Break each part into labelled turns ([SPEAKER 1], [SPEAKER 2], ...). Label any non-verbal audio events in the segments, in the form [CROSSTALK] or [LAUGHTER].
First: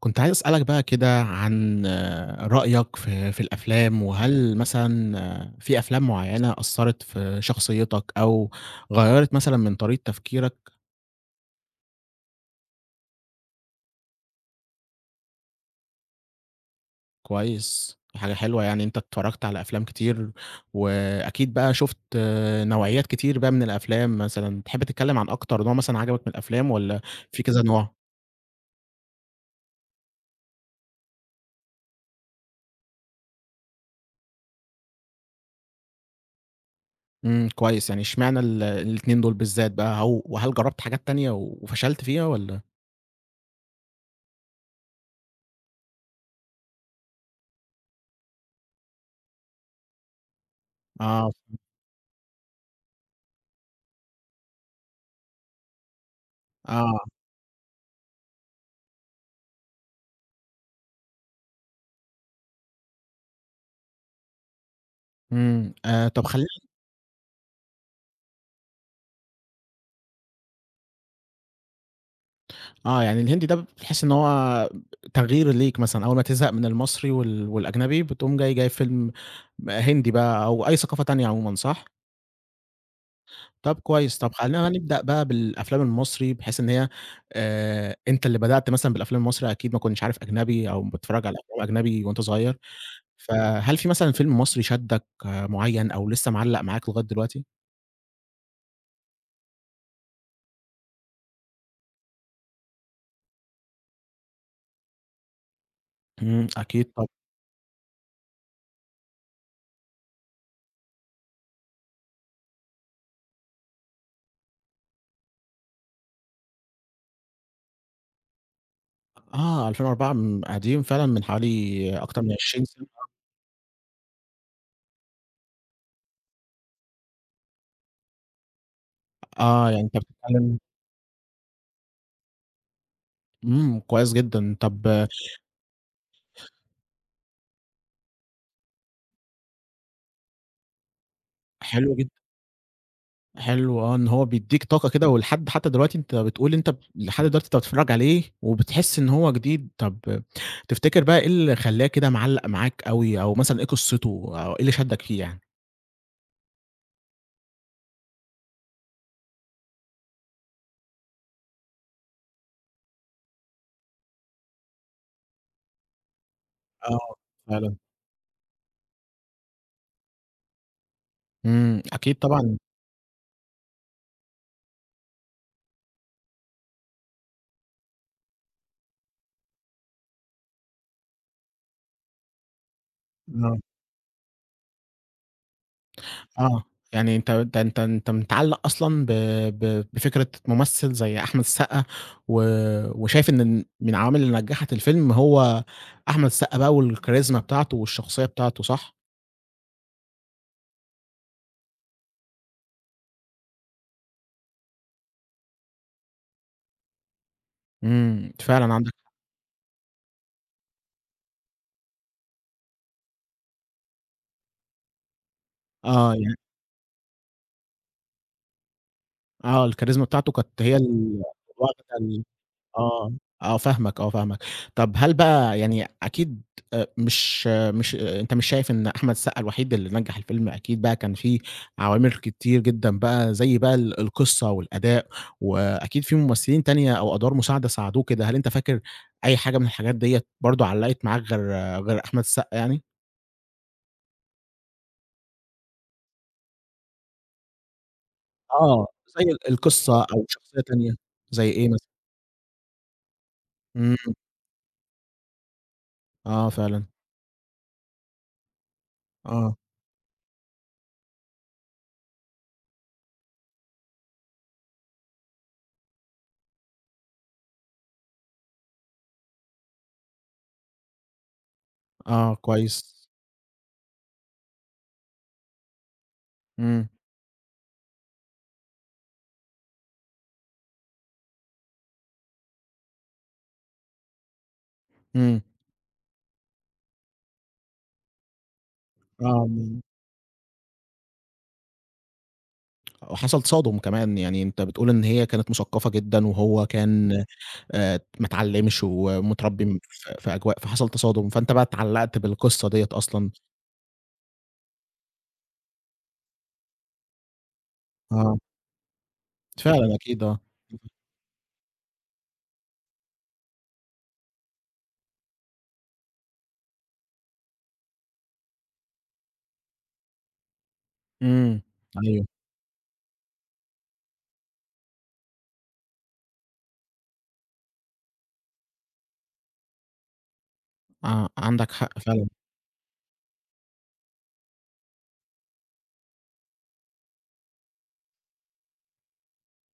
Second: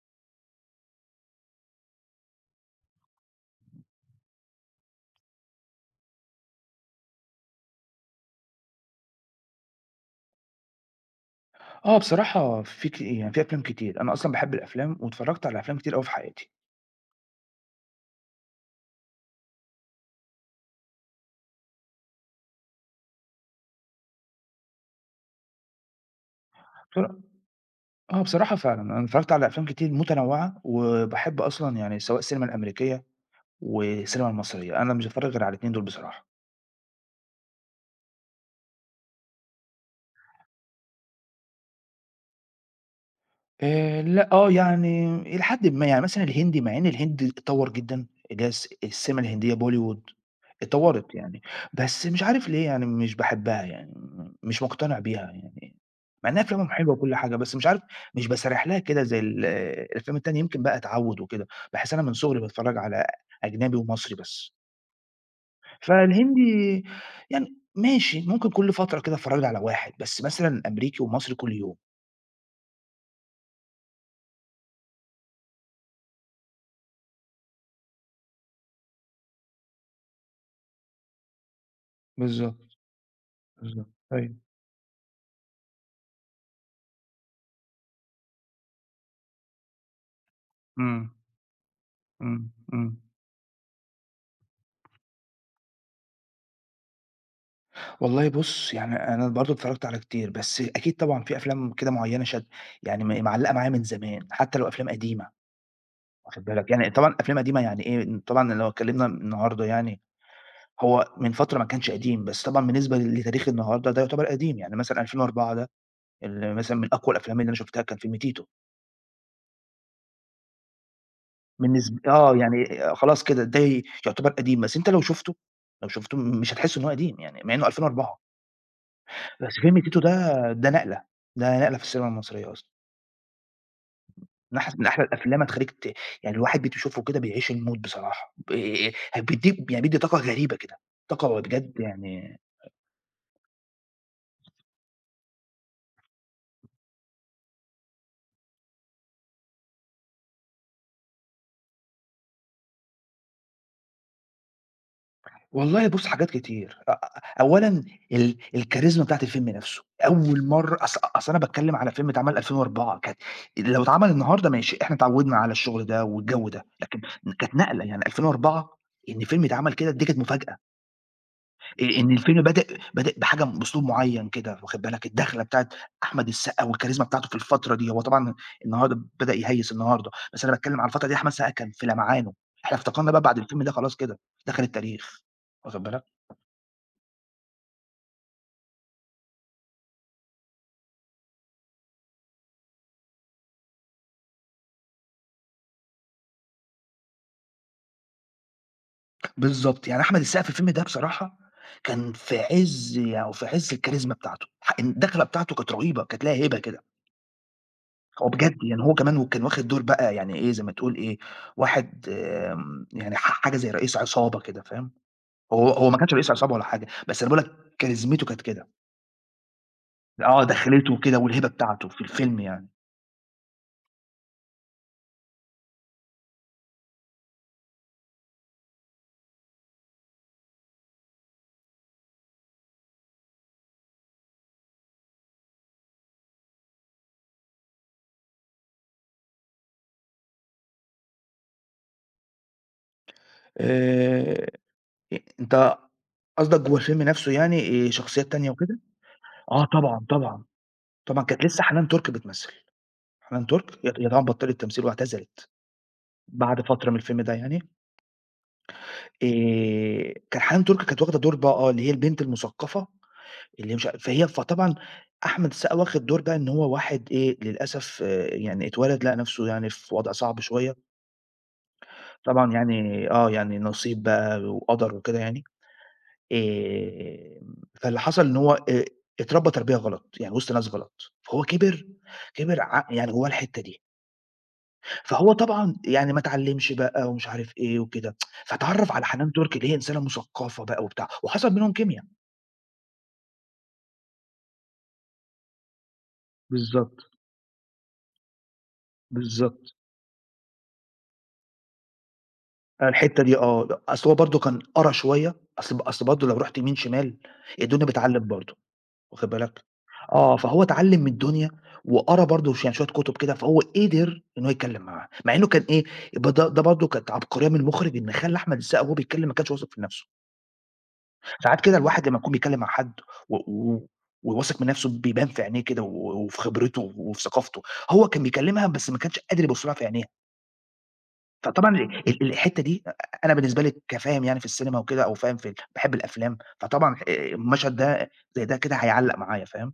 [SPEAKER 1] كنت عايز أسألك بقى كده عن رأيك في الأفلام، وهل مثلًا في أفلام معيّنة أثّرت في شخصيتك أو غيّرت مثلًا من طريقة تفكيرك؟
[SPEAKER 2] بصراحة في ك يعني في أفلام كتير، أنا أصلًا باحب الأفلام واتفرّجت على أفلام كتير أوي في حياتي.
[SPEAKER 1] كويس، دي حاجة حلوة يعني أنت اتفرّجت على أفلام كتير، وأكيد بقى شُفت نوعيات كتير بقى من الأفلام مثلًا، تحب تتكلم عن أكتر نوع مثلًا عجبك من الأفلام والّا
[SPEAKER 2] بصر
[SPEAKER 1] في كذا نوع؟
[SPEAKER 2] بصراحة فعلًا، أنا اتفرّجت على أفلام كتير متنوّعة، وباحب أصلًا يعني سواء السينما الأمريكية والسينما المصرية، أنا مش باتفرّج غير على الاتنين دول بصراحة.
[SPEAKER 1] إمم، كويس يعني اشمعنى الاتنين دول بالذات بقى؟ هو وهل جرّبت حاجات تانية وفشلت فيها والّا؟
[SPEAKER 2] لأ، يعني إلى حدٍ ما، يعني مثلًا الهندي مع إن الهند اتطوّر جدًا، اللي هي السينما الهندية Bollywood اتطوّرت
[SPEAKER 1] آه،
[SPEAKER 2] يعني، بس مش عارف ليه يعني مش باحبها يعني، مش مقتنع بيها يعني، مع إنها أفلامهم حلوة
[SPEAKER 1] آه،
[SPEAKER 2] وكل حاجة، بس مش عارف مش باسارح لها كده زي الأفلام التانية، يمكن بقى تعوّد وكده، باحس أنا من صغري باتفرّج على أجنبي ومصري بس،
[SPEAKER 1] إمم، طَب خلّيني.
[SPEAKER 2] فالهندي يعني ماشي، ممكن كل فترة كده أتفرّج لي على واحد، بس مثلًا أمريكي ومصري كل يوم.
[SPEAKER 1] آه، يعني الهندي ده بتحس إن هو تغيير ليك مثلًا، أول ما تزهق من المصري والأجنبي بتقوم جايب فيلم هندي بقى أو أي ثقافة تانية عمومًا صح؟
[SPEAKER 2] بالضبط،
[SPEAKER 1] طب
[SPEAKER 2] بالضبط،
[SPEAKER 1] كويس، طب
[SPEAKER 2] أيوه،
[SPEAKER 1] خلّينا نبدأ بقى بالأفلام المصري بحيث إن هي، أنت اللي بدأت مثلًا بالأفلام المصري أكيد ما كنتش عارف أجنبي أو
[SPEAKER 2] إمم.
[SPEAKER 1] بتتفرج على أفلام أجنبي وأنت
[SPEAKER 2] إمم،
[SPEAKER 1] صغير،
[SPEAKER 2] إمم.
[SPEAKER 1] فهل في مثلًا فيلم مصري شدّك معيّن أو لسه معلّق معاك لغاية دلوقتي؟
[SPEAKER 2] والله بُص، يعني أنا برضه اتفرّجت على كتير، بس أكيد طبعًا في أفلام كده معيّنة يعني معلّقة معايا من زمان، حتى لو أفلام قديمة واخد
[SPEAKER 1] إمم،
[SPEAKER 2] بالك، يعني
[SPEAKER 1] أكيد طب.
[SPEAKER 2] طبعًا أفلام قديمة يعني إيه، طبعًا لو اتكلّمنا النهارده يعني هو من فترة ما كانش قديم، بس طبعًا بالنسبة لتاريخ النهارده ده يعتبر قديم، يعني مثلًا 2004 ده مثلًا من أقوى الأفلام اللي أنا شُفتها كان فيلم تيتو،
[SPEAKER 1] آه، 2004 م قديم فعلًا من حوالي
[SPEAKER 2] بالنسب
[SPEAKER 1] أكتر من
[SPEAKER 2] آه،
[SPEAKER 1] 20
[SPEAKER 2] يعني
[SPEAKER 1] سنة.
[SPEAKER 2] خلاص كده ده يعتبر قديم، بس أنت لو شُفته مش هتحس إن هو قديم يعني مع إنه 2004. بس
[SPEAKER 1] آه،
[SPEAKER 2] فيلم
[SPEAKER 1] يعني أنت
[SPEAKER 2] تيتو ده
[SPEAKER 1] بتتكلم.
[SPEAKER 2] ده نقلة، ده نقلة في السينما المصرية أصلًا،
[SPEAKER 1] إمم، كويس جدًا،
[SPEAKER 2] من
[SPEAKER 1] طب.
[SPEAKER 2] أحلى الأفلام هتخلّيك ت يعني الواحد بيشوفه كده بيعيش المود بصراحة، ب ه بيدّيك يعني بيدّي طاقة غريبة كده، طاقة بجد
[SPEAKER 1] حلو جدًا،
[SPEAKER 2] يعني.
[SPEAKER 1] حلو، إن هو بيدّيك طاقة كده ولحد حتى دلوقتي أنت بتقول أنت ب لحد دلوقتي أنت بتتفرّج عليه وبتحس إن هو جديد، طب تفتكر بقى إيه اللي خلّاه كده معلّق معاك أوي أو مثلًا إيه قصته أو إيه اللي شدّك فيه يعني؟
[SPEAKER 2] والله بُص حاجات كتير، أ أ أولًا الكاريزما بتاعة الفيلم نفسه، أول مرّة أصل أنا باتكلّم على فيلم اتعمل 2004 كانت لو اتعمل النهارده ماشي، إحنا اتعوّدنا على الشغل ده والجو ده، لكن
[SPEAKER 1] آه،
[SPEAKER 2] كانت
[SPEAKER 1] فعلًا.
[SPEAKER 2] نقلة يعني 2004 إن فيلم يتعمل كده دي كانت مفاجأة.
[SPEAKER 1] إمم،
[SPEAKER 2] إن
[SPEAKER 1] أكيد
[SPEAKER 2] الفيلم
[SPEAKER 1] طبعًا.
[SPEAKER 2] بادئ بحاجة بأسلوب معيّن كده واخد بالك، الدخلة بتاعة أحمد السقا والكاريزما بتاعته في الفترة دي، هو طبعًا النهارده بدأ يهيّس النهارده، بس أنا باتكلّم على الفترة دي أحمد السقا كان في لمعانه، إحنا افتقدنا بقى بعد
[SPEAKER 1] آه.
[SPEAKER 2] الفيلم ده خلاص كده، دخل التاريخ واخد بالك.
[SPEAKER 1] آه، يعني أنت ده أنت أنت متعلّق أصلًا، ب ب بفكرة ممثل زي أحمد السقا، و وشايف إن من العوامل اللي نجّحت الفيلم هو أحمد السقا بقى والكاريزما بتاعته والشخصية بتاعته، صح؟
[SPEAKER 2] بالضبط، يعني أحمد السقا في الفيلم ده بصراحة كان في عِز يعني في عِز الكاريزما بتاعته، الدخلة بتاعته كانت رهيبة، كانت ليها هيبة كده، هو
[SPEAKER 1] إمم،
[SPEAKER 2] بجد
[SPEAKER 1] فعلًا
[SPEAKER 2] يعني
[SPEAKER 1] عندك.
[SPEAKER 2] هو كمان وكان واخد دور بقى يعني إيه، زي ما تقول إيه، واحد يعني حاجة زي رئيس عصابة كده فاهم؟ هو ما كانش
[SPEAKER 1] آه،
[SPEAKER 2] رئيس
[SPEAKER 1] يعني.
[SPEAKER 2] عصابة ولا حاجة، بس أنا باقول لك كاريزمته كانت كده،
[SPEAKER 1] آه، الكاريزما بتاعته
[SPEAKER 2] آه
[SPEAKER 1] كانت هي
[SPEAKER 2] دخلته كده
[SPEAKER 1] ال.
[SPEAKER 2] والهيبة
[SPEAKER 1] واخدة
[SPEAKER 2] بتاعته في
[SPEAKER 1] ال.
[SPEAKER 2] الفيلم يعني.
[SPEAKER 1] آه. آه فاهمك، آه فاهمك. طب هل بقى يعني أكيد، مش آه، مش آه، أنت مش شايف إن أحمد السقا الوحيد اللي نجّح الفيلم، أكيد بقى كان في عوامل كتير جدًا بقى زي بقى القصة والأداء، وأكيد في ممثلين تانية أو أدوار مساعدة ساعدوه كده، هل أنت فاكر أي حاجة من الحاجات ديّة برضه علّقت معاك غير أحمد السقا يعني؟
[SPEAKER 2] آآ أ أنت قصدك جوّه الفيلم نفسه يعني شخصيات تانية وكده؟
[SPEAKER 1] آه، زي
[SPEAKER 2] آه
[SPEAKER 1] القصة
[SPEAKER 2] طبعًا،
[SPEAKER 1] أو
[SPEAKER 2] طبعًا،
[SPEAKER 1] شخصية تانية.
[SPEAKER 2] طبعًا كانت
[SPEAKER 1] زي
[SPEAKER 2] لسه
[SPEAKER 1] إيه
[SPEAKER 2] حنان
[SPEAKER 1] مثلًا؟
[SPEAKER 2] تُرك بتمثل، حنان تُرك هي
[SPEAKER 1] إمم.
[SPEAKER 2] هي طبعًا بطّلت تمثيل واعتزلت
[SPEAKER 1] آه
[SPEAKER 2] بعد
[SPEAKER 1] فعلًا.
[SPEAKER 2] فترة من الفيلم ده يعني،
[SPEAKER 1] آه.
[SPEAKER 2] كان حنان تُرك كانت واخدة دور بقى اللي هي البنت المثقفة اللي مش ع فهي فطبعًا أحمد السقا واخد دور بقى إن هو واحد إيه للأسف يعني اتولد لقى نفسه يعني في وضع صعب شوية
[SPEAKER 1] آه
[SPEAKER 2] طبعًا
[SPEAKER 1] كويس.
[SPEAKER 2] يعني يعني نصيب بقى وقدر وكده يعني،
[SPEAKER 1] إمم،
[SPEAKER 2] آمم، فاللي حصل إن هو اتربى تربية غلط، يعني وسط ناس غلط، فهو كبر كبر ع يعني جوّاه الحتّة دي، فهو
[SPEAKER 1] إمم،
[SPEAKER 2] طبعًا يعني ما اتعلّمش بقى ومش عارف إيه وكده، فاتعرّف على حنان
[SPEAKER 1] آه.
[SPEAKER 2] تُركي اللي هي إنسانة مثقّفة بقى وبتاع، وحصل بينهم كيميا.
[SPEAKER 1] وحصل تصادم كمان، يعني أنت بتقول إن هي كانت مثقّفة جدًا وهو
[SPEAKER 2] بالضبط،
[SPEAKER 1] كان، ما اتعلّمش
[SPEAKER 2] بالضبط،
[SPEAKER 1] ومتربّي في أجواء فحصل تصادم، فأنت بقى اتعلّقت بالقصة ديّة
[SPEAKER 2] الحتّة
[SPEAKER 1] أصلًا.
[SPEAKER 2] دي آه، أصل هو برضه كان قرا شوية، أصل برضه لو رُحت يمين شمال الدنيا بتعلّم
[SPEAKER 1] آه،
[SPEAKER 2] برضه. واخد بالك؟
[SPEAKER 1] فعلًا أكيد
[SPEAKER 2] آه،
[SPEAKER 1] آه.
[SPEAKER 2] فهو اتعلّم من الدنيا وقرا برضه يعني شوية كُتب كده، فهو قدر إن هو يتكلّم معاه، مع إنه كان إيه، يبقى ده برضه كانت عبقرية من المُخرِج إن خلّى أحمد السقا وهو بيتكلّم ما كانش واثق في نَفْسه، ساعات
[SPEAKER 1] إمم.
[SPEAKER 2] كده الواحد لمّا
[SPEAKER 1] أيوه،
[SPEAKER 2] يكون بيتكلّم مع حد و وواثق من نَفْسه بيبان في عينيه كده وفي خبرته وفي ثقافته، هو كان بيكلّمها بس ما كانش قادر يبُص لها في عينيها، فطبعًا
[SPEAKER 1] عندك حق
[SPEAKER 2] ال ال
[SPEAKER 1] فعلًا.
[SPEAKER 2] الحتّة دي أنا بالنسبة لي كفاهم يعني في السينما وكده أو فاهم باحب الأفلام، فطبعًا المشهد ده زي ده كده هيعلّق معايا، فاهم؟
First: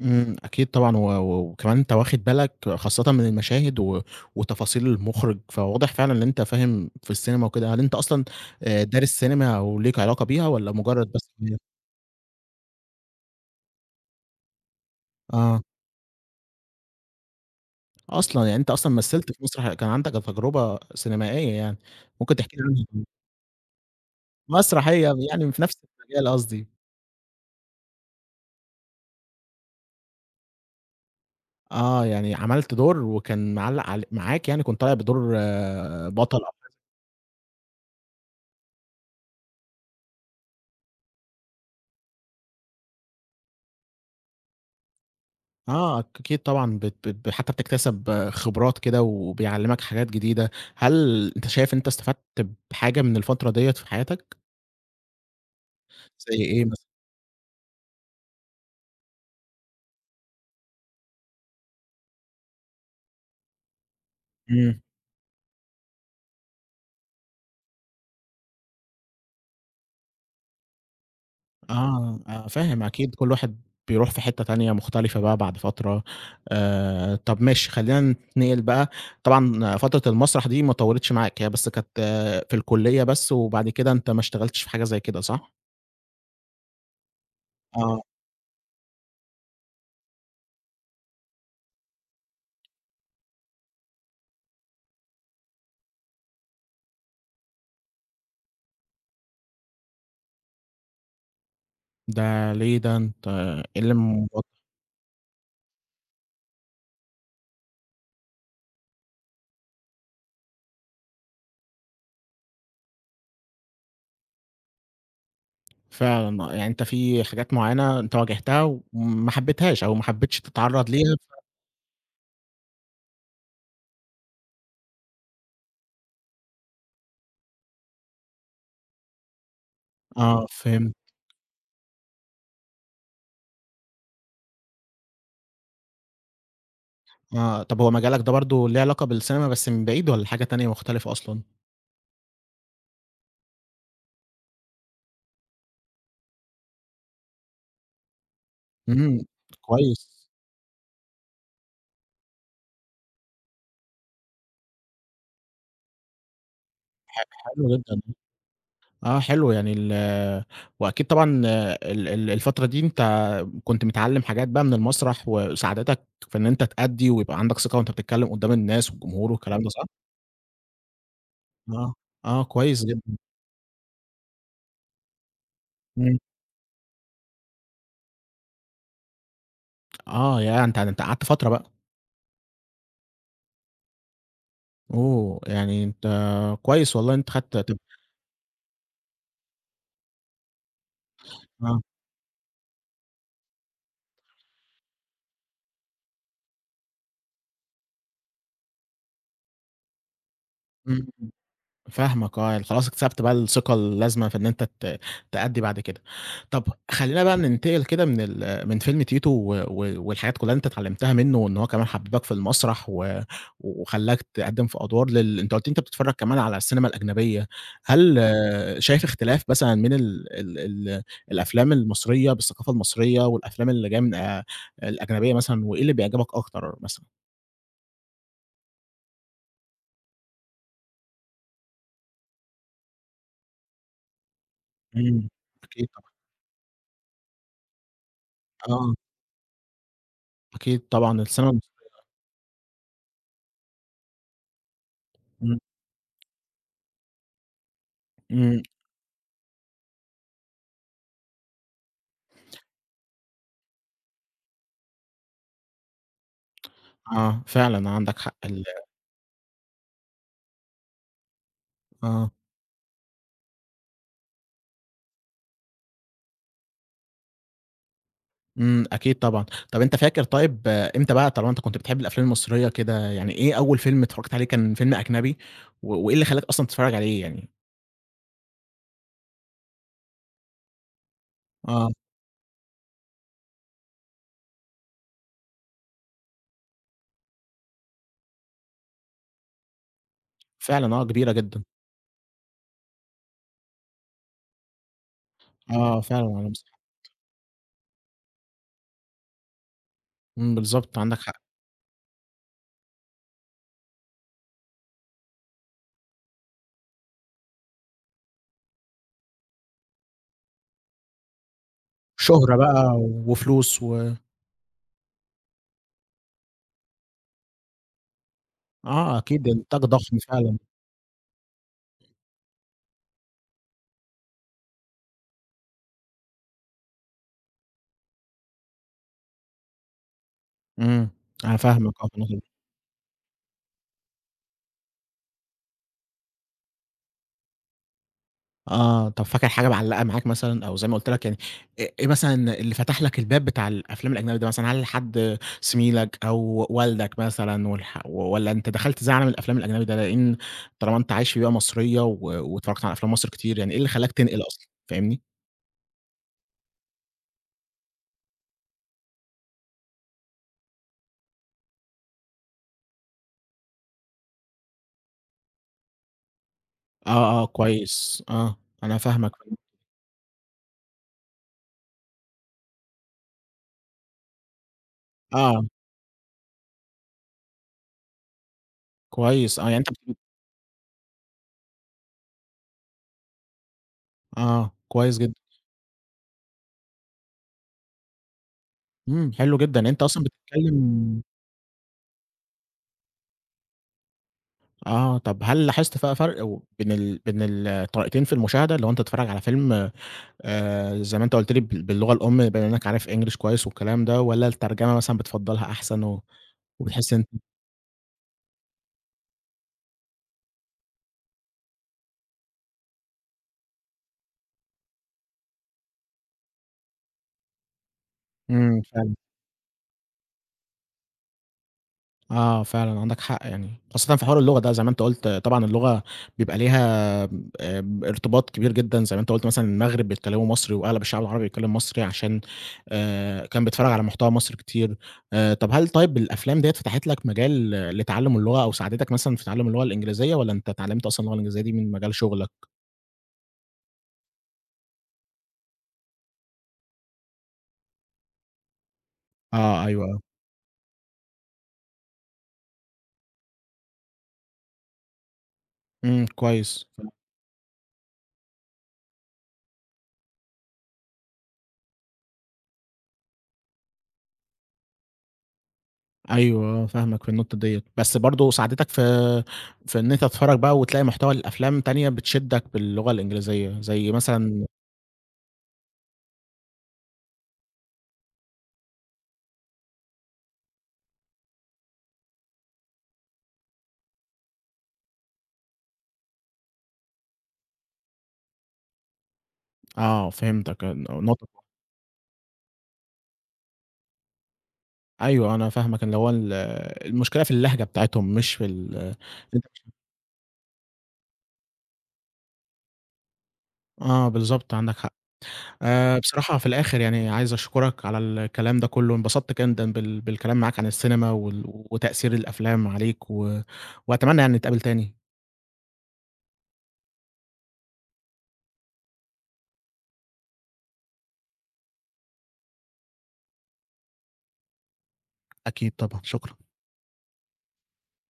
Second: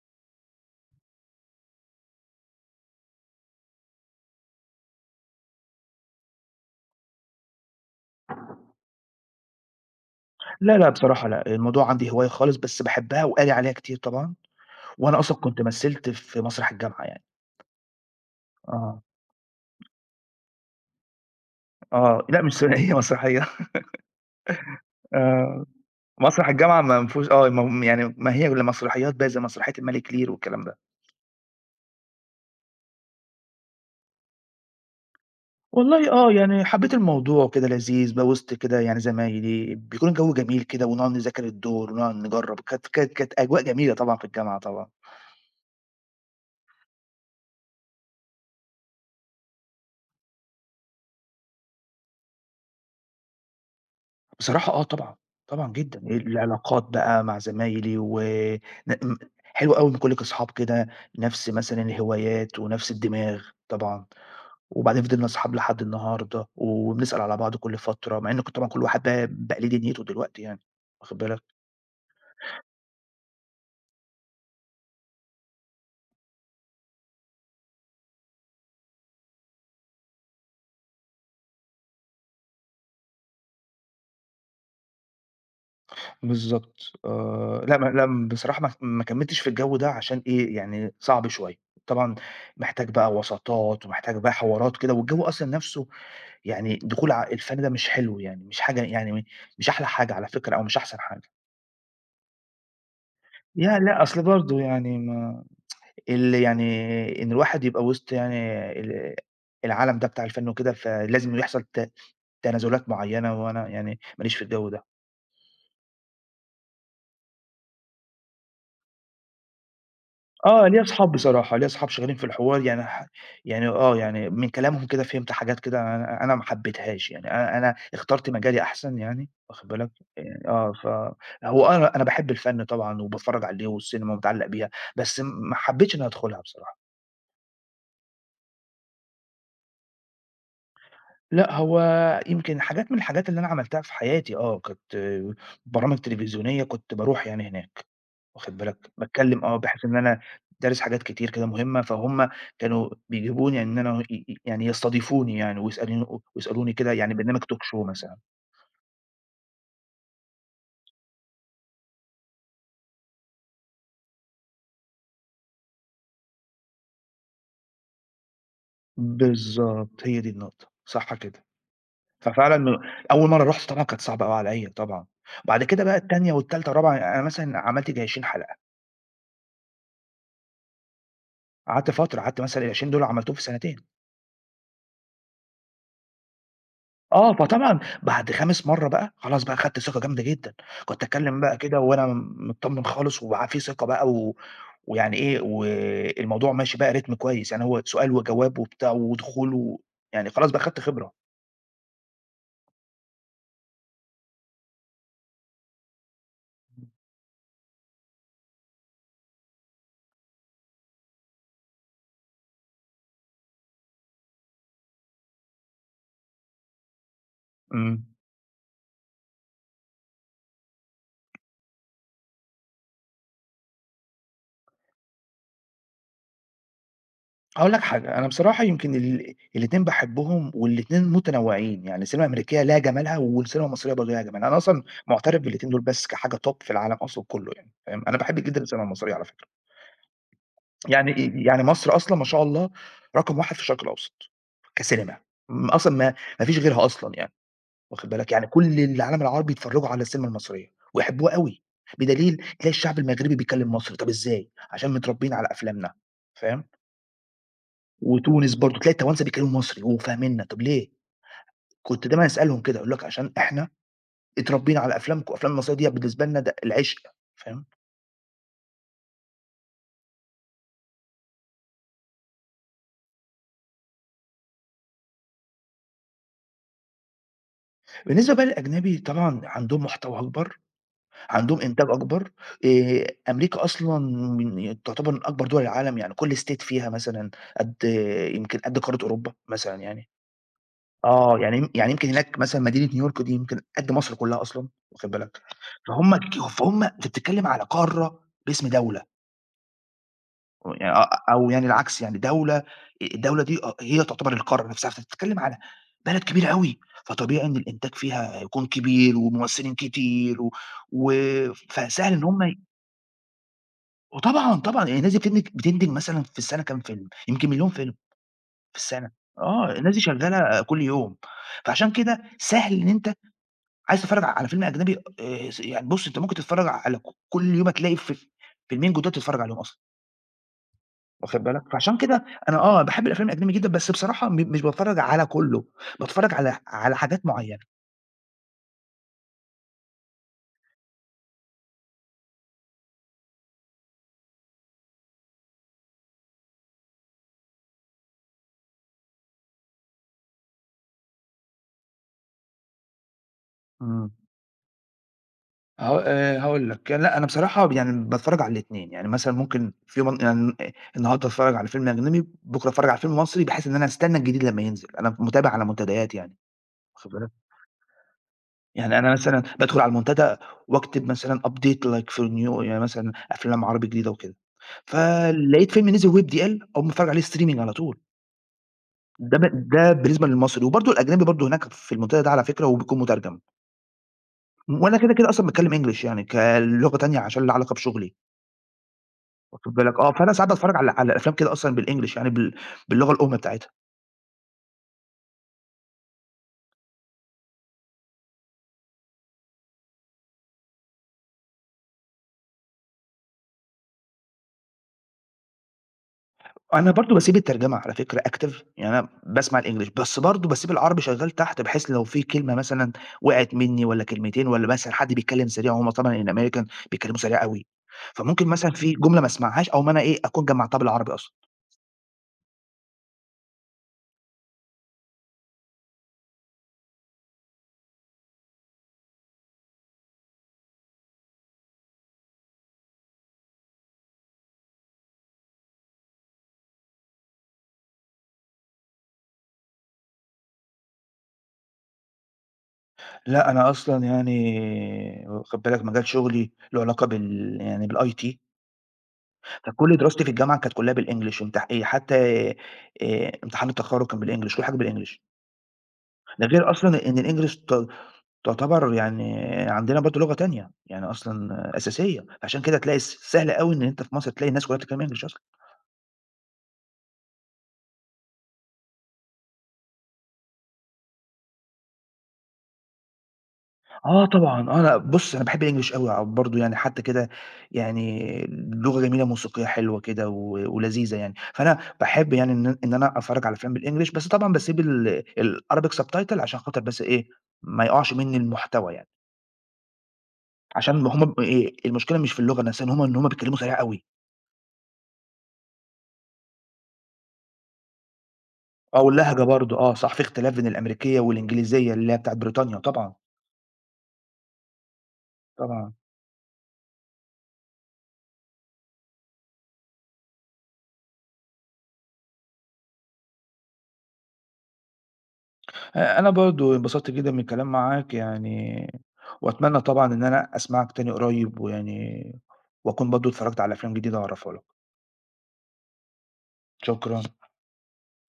[SPEAKER 1] إمم، أكيد طبعًا و و وكمان أنت واخد بالك خاصةً من المشاهد وتفاصيل المُخرِج، فواضح فعلًا إن أنت فاهم في السينما وكده. هل أنت أصلًا، دارس سينما أو ليك علاقة بيها والّا
[SPEAKER 2] لا، لأ،
[SPEAKER 1] مجرّد
[SPEAKER 2] بصراحة
[SPEAKER 1] بس.
[SPEAKER 2] لأ، الموضوع عندي هواية خالص، بس باحبها وقاري عليها كتير طبعًا، وأنا أصلًا كنت
[SPEAKER 1] آه.
[SPEAKER 2] مثّلت في مسرح الجامعة يعني،
[SPEAKER 1] أصلًا، يعني أنت أصلًا
[SPEAKER 2] آه،
[SPEAKER 1] مثّلت في مسرح كان عندك تجربة سينمائية يعني،
[SPEAKER 2] آه،
[SPEAKER 1] ممكن
[SPEAKER 2] لأ مش
[SPEAKER 1] تحكي لي
[SPEAKER 2] ثنائية [LAUGHS]
[SPEAKER 1] عنها؟
[SPEAKER 2] مسرحية
[SPEAKER 1] مسرحية يعني في
[SPEAKER 2] آه،
[SPEAKER 1] نفس المجال
[SPEAKER 2] مسرح
[SPEAKER 1] قصدي.
[SPEAKER 2] الجامعة ما فيهوش آه، م يعني ما هي إلا مسرحيات بقى زي مسرحية الملك لير والكلام ده.
[SPEAKER 1] آه، يعني عملت دور وكان معلّق معاك يعني كنت طالع بدور
[SPEAKER 2] والله آه،
[SPEAKER 1] بطل أو.
[SPEAKER 2] يعني حبيت الموضوع كده لذيذ بقى وسط كده يعني زمايلي، بيكون الجو جميل كده ونقعد نذاكر الدور ونقعد نجرّب، كانت أجواء جميلة طبعًا في الجامعة طبعًا.
[SPEAKER 1] أكيد طبعًا بت بت حتى بتكتسب خبرات كده وبيعلّمك حاجات جديدة، هل أنت شايف أنت استفدت بحاجة من الفترة ديّة في حياتك؟
[SPEAKER 2] بصراحة آه طبعًا، طبعًا جدًا،
[SPEAKER 1] زي إيه
[SPEAKER 2] العلاقات
[SPEAKER 1] مثلًا؟
[SPEAKER 2] بقى مع زمايلي و ن م حلو أوي إن كُلّك أصحاب كده نفس مثلًا الهوايات ونفس الدماغ طبعًا،
[SPEAKER 1] إمم.
[SPEAKER 2] وبعدين فضلنا أصحاب لحد النهارده وبنسأل على بعض كل فترة، مع إن طبعًا كل واحد بقى ليه دنيته دلوقتي يعني، واخد بالك؟
[SPEAKER 1] آه، آه، فاهم أكيد كل واحد بيروح في حتّة تانية مختلفة بقى بعد فترة، طَب ماشي خلّينا نتنقل بقى، طبعًا فترة المسرح دي ما طوّلتش معاك، هي بس كانت في الكلية بس وبعد كده أنت ما اشتغلتش في حاجة زي كده صح؟
[SPEAKER 2] بالضبط آه،
[SPEAKER 1] آه.
[SPEAKER 2] لأ بصراحة ما كمّلتش في الجو ده عشان إيه، يعني صعب شوية، طبعًا محتاج بقى وساطات ومحتاج بقى حوارات كده والجو أصلًا نفسه يعني دخول ع الفن ده مش حلو يعني، مش حاجة يعني مش أحلى حاجة على فكرة أو مش أحسن حاجة.
[SPEAKER 1] ده ليه ده أنت.
[SPEAKER 2] ياه!
[SPEAKER 1] إيه اللي
[SPEAKER 2] لأ، أصل
[SPEAKER 1] موط.
[SPEAKER 2] برضه يعني ما ال يعني إن الواحد يبقى وسط يعني ال العالم ده بتاع الفن وكده، فلازم يحصل تنازلات معيّنة، وأنا يعني ما ليش في الجو ده.
[SPEAKER 1] فعلًا يعني أنت في حاجات معيّنة أنت واجهتها وما حبيتهاش أو ما حبيتش
[SPEAKER 2] آه، ليّا
[SPEAKER 1] تتعرّض
[SPEAKER 2] أصحاب
[SPEAKER 1] ليها.
[SPEAKER 2] بصراحة، ليّا أصحاب شغالين في الحوار يعني ح يعني آه، يعني من كلامهم كده فهمت حاجات كده أنا ما حبيتهاش، يعني أنا اخترت مجالي أحسن يعني واخد بالك،
[SPEAKER 1] آه،
[SPEAKER 2] يعني آه،
[SPEAKER 1] فهمت.
[SPEAKER 2] فهو أنا باحب الفن طبعًا وباتفرّج عليه والسينما ومتعلّق بيها، بس ما حبيتش إنّي أدخلها بصراحة.
[SPEAKER 1] آه، طَب هو مجالك ده برضه ليه علاقة بالسينما بس من بعيد والّا حاجة تانية مختلفة أصلًا؟
[SPEAKER 2] لأ، هو يمكن حاجات من الحاجات اللي أنا عملتها في حياتي آه، كانت برامج تلفزيونية كنت باروح يعني هناك. واخد بالك،
[SPEAKER 1] إمم،
[SPEAKER 2] باتكلّم آه، بحيث إن أنا
[SPEAKER 1] كويس.
[SPEAKER 2] دارس حاجات كتير كده مهمة، فهُم كانوا بيجيبوني يعني إن أنا ي ي يعني يستضيفوني يعني ويسألوني كده يعني برنامج talk
[SPEAKER 1] حلو
[SPEAKER 2] show
[SPEAKER 1] جدًا،
[SPEAKER 2] مثلًا.
[SPEAKER 1] حلو يعني ال. وأكيد طبعًا ال ال الفترة دي أنت كنت متعلّم حاجات بقى من المسرح، وساعدتك في إن أنت تأدّي ويبقى عندك ثقة وأنت بتتكلم قدّام الناس والجمهور والكلام ده صح؟
[SPEAKER 2] بالضبط، هي دي النقطة، صح كده.
[SPEAKER 1] آه. آه
[SPEAKER 2] ففعلًا م
[SPEAKER 1] كويس جدًا.
[SPEAKER 2] أول مرّة رُحت طبعًا كانت صعبة أوي عليّا طبعًا، بعد كده بقى
[SPEAKER 1] إمم،
[SPEAKER 2] التانية والتالتة والرابعة أنا مثلًا عملت ييجي 20 حلقة،
[SPEAKER 1] آه، ياه! أنت قعدت فترة بقى.
[SPEAKER 2] قعدت فترة، قعدت مثلًا ال20 دول عملتهم في سنتين.
[SPEAKER 1] أوه! يعني أنت كويس والله إن أنت
[SPEAKER 2] آه،
[SPEAKER 1] خدت طب.
[SPEAKER 2] فطبعًا بعد خامس مرّة بقى، خلاص بقى خدت ثقة جامدة جدًا، كنت أتكلّم بقى كده
[SPEAKER 1] آه،
[SPEAKER 2] وأنا متطمّن خالص في ثقة بقى و ويعني إيه، والموضوع ماشي بقى رتم كويس، يعني هو سؤال وجواب وبتاع ودخول و يعني خلاص بقى خدت
[SPEAKER 1] إمم.
[SPEAKER 2] خبرة.
[SPEAKER 1] فاهمك آه، يعني خلاص اكتسبت بقى الثقة اللازمة في إن أنت تأدّي بعد كده. طب خلّينا بقى ننتقل كده من فيلم تيتو و و والحاجات كلّها اللي أنت اتعلّمتها منه، وإن هو كمان حبّبك في المسرح وخلّاك تقدّم في أدوار أنت قُلت لي أنت بتتفرّج كمان على السينما الأجنبية،
[SPEAKER 2] إمم.
[SPEAKER 1] هل شايف اختلاف مثلًا من ال ال ال الأفلام المصرية بالثقافة المصرية والأفلام اللي جاية من، الأجنبية مثلًا، وإيه اللي بيعجبك أكتر مثلًا؟
[SPEAKER 2] هاقول لك حاجة، أنا بصراحة يمكن الاتنين باحبّهم والاتنين متنوّعين، يعني السينما الأمريكية ليها جمالها والسينما المصرية برضه ليها جمالها، أنا أصلًا
[SPEAKER 1] إمم،
[SPEAKER 2] مُعترف بالاتنين دول
[SPEAKER 1] أكيد
[SPEAKER 2] بس
[SPEAKER 1] طبعًا.
[SPEAKER 2] كحاجة top في العالم أصلًا كُلّه يعني، فاهم، أنا باحب جدًا السينما
[SPEAKER 1] آه.
[SPEAKER 2] المصرية على فكرة.
[SPEAKER 1] أكيد
[SPEAKER 2] يعني
[SPEAKER 1] طبعًا
[SPEAKER 2] إيه،
[SPEAKER 1] السينما
[SPEAKER 2] يعني
[SPEAKER 1] المص.
[SPEAKER 2] مصر أصلًا ما شاء الله رقم 1 في الشرق الأوسط كسينما،
[SPEAKER 1] إمم،
[SPEAKER 2] م أصلًا ما ما فيش غيرها أصلًا يعني، واخد بالك، يعني
[SPEAKER 1] إمم.
[SPEAKER 2] كل العالم العربي يتفرّجوا على السينما المصرية ويحبوها أوي، بدليل تلاقي الشعب المغربي بيتكلّم مصري، طَب إزاي؟ عشان متربّيين على أفلامنا، فاهم،
[SPEAKER 1] آه، فعلًا عندك حق
[SPEAKER 2] وتونس
[SPEAKER 1] ال.
[SPEAKER 2] برضه تلاقي التوانسة بيتكلّموا مصري وفاهميننا، طَب ليه؟ كنت دايمًا
[SPEAKER 1] آه.
[SPEAKER 2] أسألهم كده أقول لك عشان إحنا اتربّينا على أفلامكم، الأفلام المصرية ديّة بالنسبة لنا ده العشق، فاهم،
[SPEAKER 1] إمم، أكيد طبعًا. طَب أنت فاكر طيب إمتى بقى طالما أنت كنت بتحب الأفلام المصرية كده، يعني إيه أول فيلم اتفرّجت عليه كان فيلم أجنبي، وإيه اللي خلّاك أصلًا تتفرّج عليه يعني؟
[SPEAKER 2] بالنسبة بقى للأجنبي طبعًا عندهم محتوى أكبر عندهم إنتاج
[SPEAKER 1] آه،
[SPEAKER 2] أكبر، أمريكا أصلًا تعتبر من أكبر دول العالم، يعني كل state فيها مثلًا قد يمكن قد قارة أوروبا مثلًا يعني،
[SPEAKER 1] فعلًا كبيرة
[SPEAKER 2] آه، يعني
[SPEAKER 1] جدًا.
[SPEAKER 2] يم يعني يمكن هناك مثلًا مدينة نيويورك دي يمكن قد مصر كلها أصلًا واخد بالك،
[SPEAKER 1] آه، فعلًا على مسا.
[SPEAKER 2] فهُم أنت بتتكلم على قارة باسم دولة،
[SPEAKER 1] إمم،
[SPEAKER 2] يعني
[SPEAKER 1] بالضبط
[SPEAKER 2] أ
[SPEAKER 1] عندك حق.
[SPEAKER 2] أو يعني العكس يعني دولة الدولة دي هي تعتبر القارة نفسها، فأنت بتتكلم على بلد كبيرة أوي، فطبيعي إن الإنتاج فيها هيكون كبير وممثلين كتير و و فسهل إن هُم
[SPEAKER 1] شهرة بقى وفلوس و.
[SPEAKER 2] وطبعًا، طبعًا، يعني الناس دي بتنتج مثلًا في السَنة كام فيلم، يمكن مليون فيلم في السَنة،
[SPEAKER 1] آه، أكيد
[SPEAKER 2] آه،
[SPEAKER 1] إنتاج
[SPEAKER 2] الناس دي
[SPEAKER 1] ضخم فعلًا.
[SPEAKER 2] شغّالة كل يوم، فعشان كده سهل إن أنت عايز تتفرّج على فيلم أجنبي س يعني بُص أنت ممكن تتفرّج على كل يوم هتلاقي في فيلمين جداد تتفرّج عليهم أصلًا،
[SPEAKER 1] إمم،
[SPEAKER 2] واخد
[SPEAKER 1] أنا
[SPEAKER 2] بالك،
[SPEAKER 1] فاهمك
[SPEAKER 2] فعشان
[SPEAKER 1] آه
[SPEAKER 2] كده
[SPEAKER 1] [UNINTELLIGIBLE]
[SPEAKER 2] أنا آه، باحب الأفلام الأجنبي جدًا، بس بصراحة مش باتفرّج على كُلّه، باتفرّج على حاجات معيّنة.
[SPEAKER 1] آه، طب فاكر حاجة معلّقة معاك مثلًا أو زي ما قُلت لك يعني إيه مثلًا اللي فتح لك الباب بتاع الأفلام الأجنبي ده مثلًا، هل حد زميلك أو والدك مثلًا والّا أنت دخلت زي عالم الأفلام الأجنبي ده؟ لإن طالما أنت عايش في بيئة مصرية واتفرّجت على أفلام مصر كتير، يعني إيه اللي
[SPEAKER 2] إمم.
[SPEAKER 1] خلّاك تنقل أصلًا، فاهمني؟
[SPEAKER 2] هاقول لك، لأ أنا بصراحة يعني باتفرّج على الاتنين، يعني مثلًا ممكن في يوم يعني النهارده أتفرّج على فيلم أجنبي، بُكرة أتفرّج على فيلم مصري، بحيث إن أنا أستنى الجديد لمّا ينزل، أنا متابع على منتديات يعني، واخد بالك،
[SPEAKER 1] آه، آه، كويس، آه،
[SPEAKER 2] يعني
[SPEAKER 1] أنا
[SPEAKER 2] أنا
[SPEAKER 1] فاهمك،
[SPEAKER 2] مثلًا بادخل على المنتدى واكتب مثلًا update like for new يعني مثلًا أفلام عربي جديدة وكده،
[SPEAKER 1] آه،
[SPEAKER 2] فلقيت فيلم نزل وبDL أقوم متفرّج عليه streaming على طول،
[SPEAKER 1] كويس، آه، يعني أنت
[SPEAKER 2] ده
[SPEAKER 1] بت.
[SPEAKER 2] بالنسبة للمصري، وبرضه الأجنبي برضه هناك في المنتدى ده على فكرة وبيكون مترجم،
[SPEAKER 1] آه،
[SPEAKER 2] وأنا كده،
[SPEAKER 1] كويس
[SPEAKER 2] كده
[SPEAKER 1] جدًا،
[SPEAKER 2] أصلًا باتكلم English يعني كلغة تانية عشان ليها علاقة بشغلي.
[SPEAKER 1] إمم، حلو
[SPEAKER 2] واخد
[SPEAKER 1] جدًا، يعني
[SPEAKER 2] بالك،
[SPEAKER 1] أنت
[SPEAKER 2] آه،
[SPEAKER 1] أصلًا
[SPEAKER 2] فأنا ساعات باتفرّج على
[SPEAKER 1] بتتكلم.
[SPEAKER 2] أفلام كده أصلًا بالEnglish يعني باللغة الأم بتاعتها.
[SPEAKER 1] آه، طب هل لاحظت بقى فرق و بين الطريقتين في المشاهدة، اللي هو أنت تتفرّج على فيلم، زي ما أنت قُلت لي باللغة الأم بما إنّك عارف English كويس والكلام ده، والّا الترجمة مثلًا بتفضّلها أحسن
[SPEAKER 2] أنا
[SPEAKER 1] وبتحس
[SPEAKER 2] برضه
[SPEAKER 1] إن
[SPEAKER 2] باسيب
[SPEAKER 1] أنت.
[SPEAKER 2] الترجمة على فكرة active يعني أنا باسمع الEnglish بس برضه باسيب العربي شغّال تحت، بحيث لو في كلمة مثلًا وقعت منّي والّا كلمتين والّا مثلًا حد بيتكلّم سريع وهُم طبعًا الAmerican بيتكلّموا سريع أوي، فممكن مثلًا
[SPEAKER 1] إمم،
[SPEAKER 2] في
[SPEAKER 1] فعلًا.
[SPEAKER 2] جملة ما اسمعهاش أو ما أنا إيه، أكون جمّعتها بالعربي أصلًا.
[SPEAKER 1] آه فعلًا عندك حق يعني، خاصةً في حوار اللغة ده زي ما أنت قُلت طبعًا اللغة بيبقى ليها، ارتباط كبير جدًا زي ما أنت قُلت مثلًا المغرب بيتكلموا مصري وأغلب الشعب العربي بيتكلم مصري عشان، كان بيتفرّج على محتوى مصري كتير، طب هل طيب الأفلام ديّة فتحت لك مجال لتعلم اللغة أو ساعدتك مثلًا في تعلم اللغة الإنجليزية والّا أنت اتعلمت أصلًا اللغة الإنجليزية دي من مجال شغلك؟
[SPEAKER 2] لأ، أنا أصلًا يعني واخد بالك مجال شغلي له علاقة يعني بالIT
[SPEAKER 1] آه،
[SPEAKER 2] فكل
[SPEAKER 1] أيوه، آه،
[SPEAKER 2] دراستي في الجامعة كانت كلّها بالEnglish وامت إيه حتى امتحان التخرُّج كان بالEnglish، كل حاجة بالEnglish،
[SPEAKER 1] إمم،
[SPEAKER 2] ده غير
[SPEAKER 1] كويس.
[SPEAKER 2] أصلًا إن الEnglish تعتبر يعني عندنا برضه لغة تانية، يعني أصلًا أساسية، عشان كده تلاقي سهل أوي إن أنت في مصر تلاقي الناس كلّها بتتكلّم English أصلًا.
[SPEAKER 1] أيوه آه، فاهمك في النقطة ديّة، بس برضه ساعدتك في إن أنت تتفرّج بقى وتلاقي محتوى لأفلام تانية بتشدّك باللغة الإنجليزية، زي
[SPEAKER 2] آه
[SPEAKER 1] مثلًا.
[SPEAKER 2] طبعًا، آه لأ بُص أنا باحب الEnglish أوي برضه يعني حتى كده يعني لغة جميلة موسيقية حلوة كده ولذيذة يعني، فأنا باحب يعني إن أنا أتفرّج على أفلام بالEnglish بس طبعًا باسيب الArabic subtitle عشان خاطر بس إيه، ما يقعش منّي المحتوى يعني.
[SPEAKER 1] آه فهمتك
[SPEAKER 2] عشان ما هم
[SPEAKER 1] نقطة.
[SPEAKER 2] المشكلة مش في اللغة نَفْسها إن هم بيتكلموا سريع أوي.
[SPEAKER 1] أيوه أنا فاهمك اللي هو ال. المشكلة في اللهجة بتاعتهم مش في
[SPEAKER 2] آه،
[SPEAKER 1] ال.
[SPEAKER 2] واللهجة برضه آه، صح في اختلاف بين الأمريكية والإنجليزية اللي هي بتاعة بريطانيا طبعًا،
[SPEAKER 1] آه بالضبط عندك حق.
[SPEAKER 2] طبعًا.
[SPEAKER 1] بصراحة في الآخر يعني عايز أشكرك على الكلام ده كلّه، انبسطت جدًا بالكلام معاك عن السينما وتأثير الأفلام عليك، وأتمنى يعني نتقابل تاني،
[SPEAKER 2] أنا برضه انبسطت جدًا من الكلام معاك يعني وأتمنى طبعًا إن أنا أسمعك تاني قريب ويعني وأكون برضه اتفرّجت على أفلام جديدة هاعرّفها لك.
[SPEAKER 1] أكيد طبعًا، شكرًا.
[SPEAKER 2] شكرًا.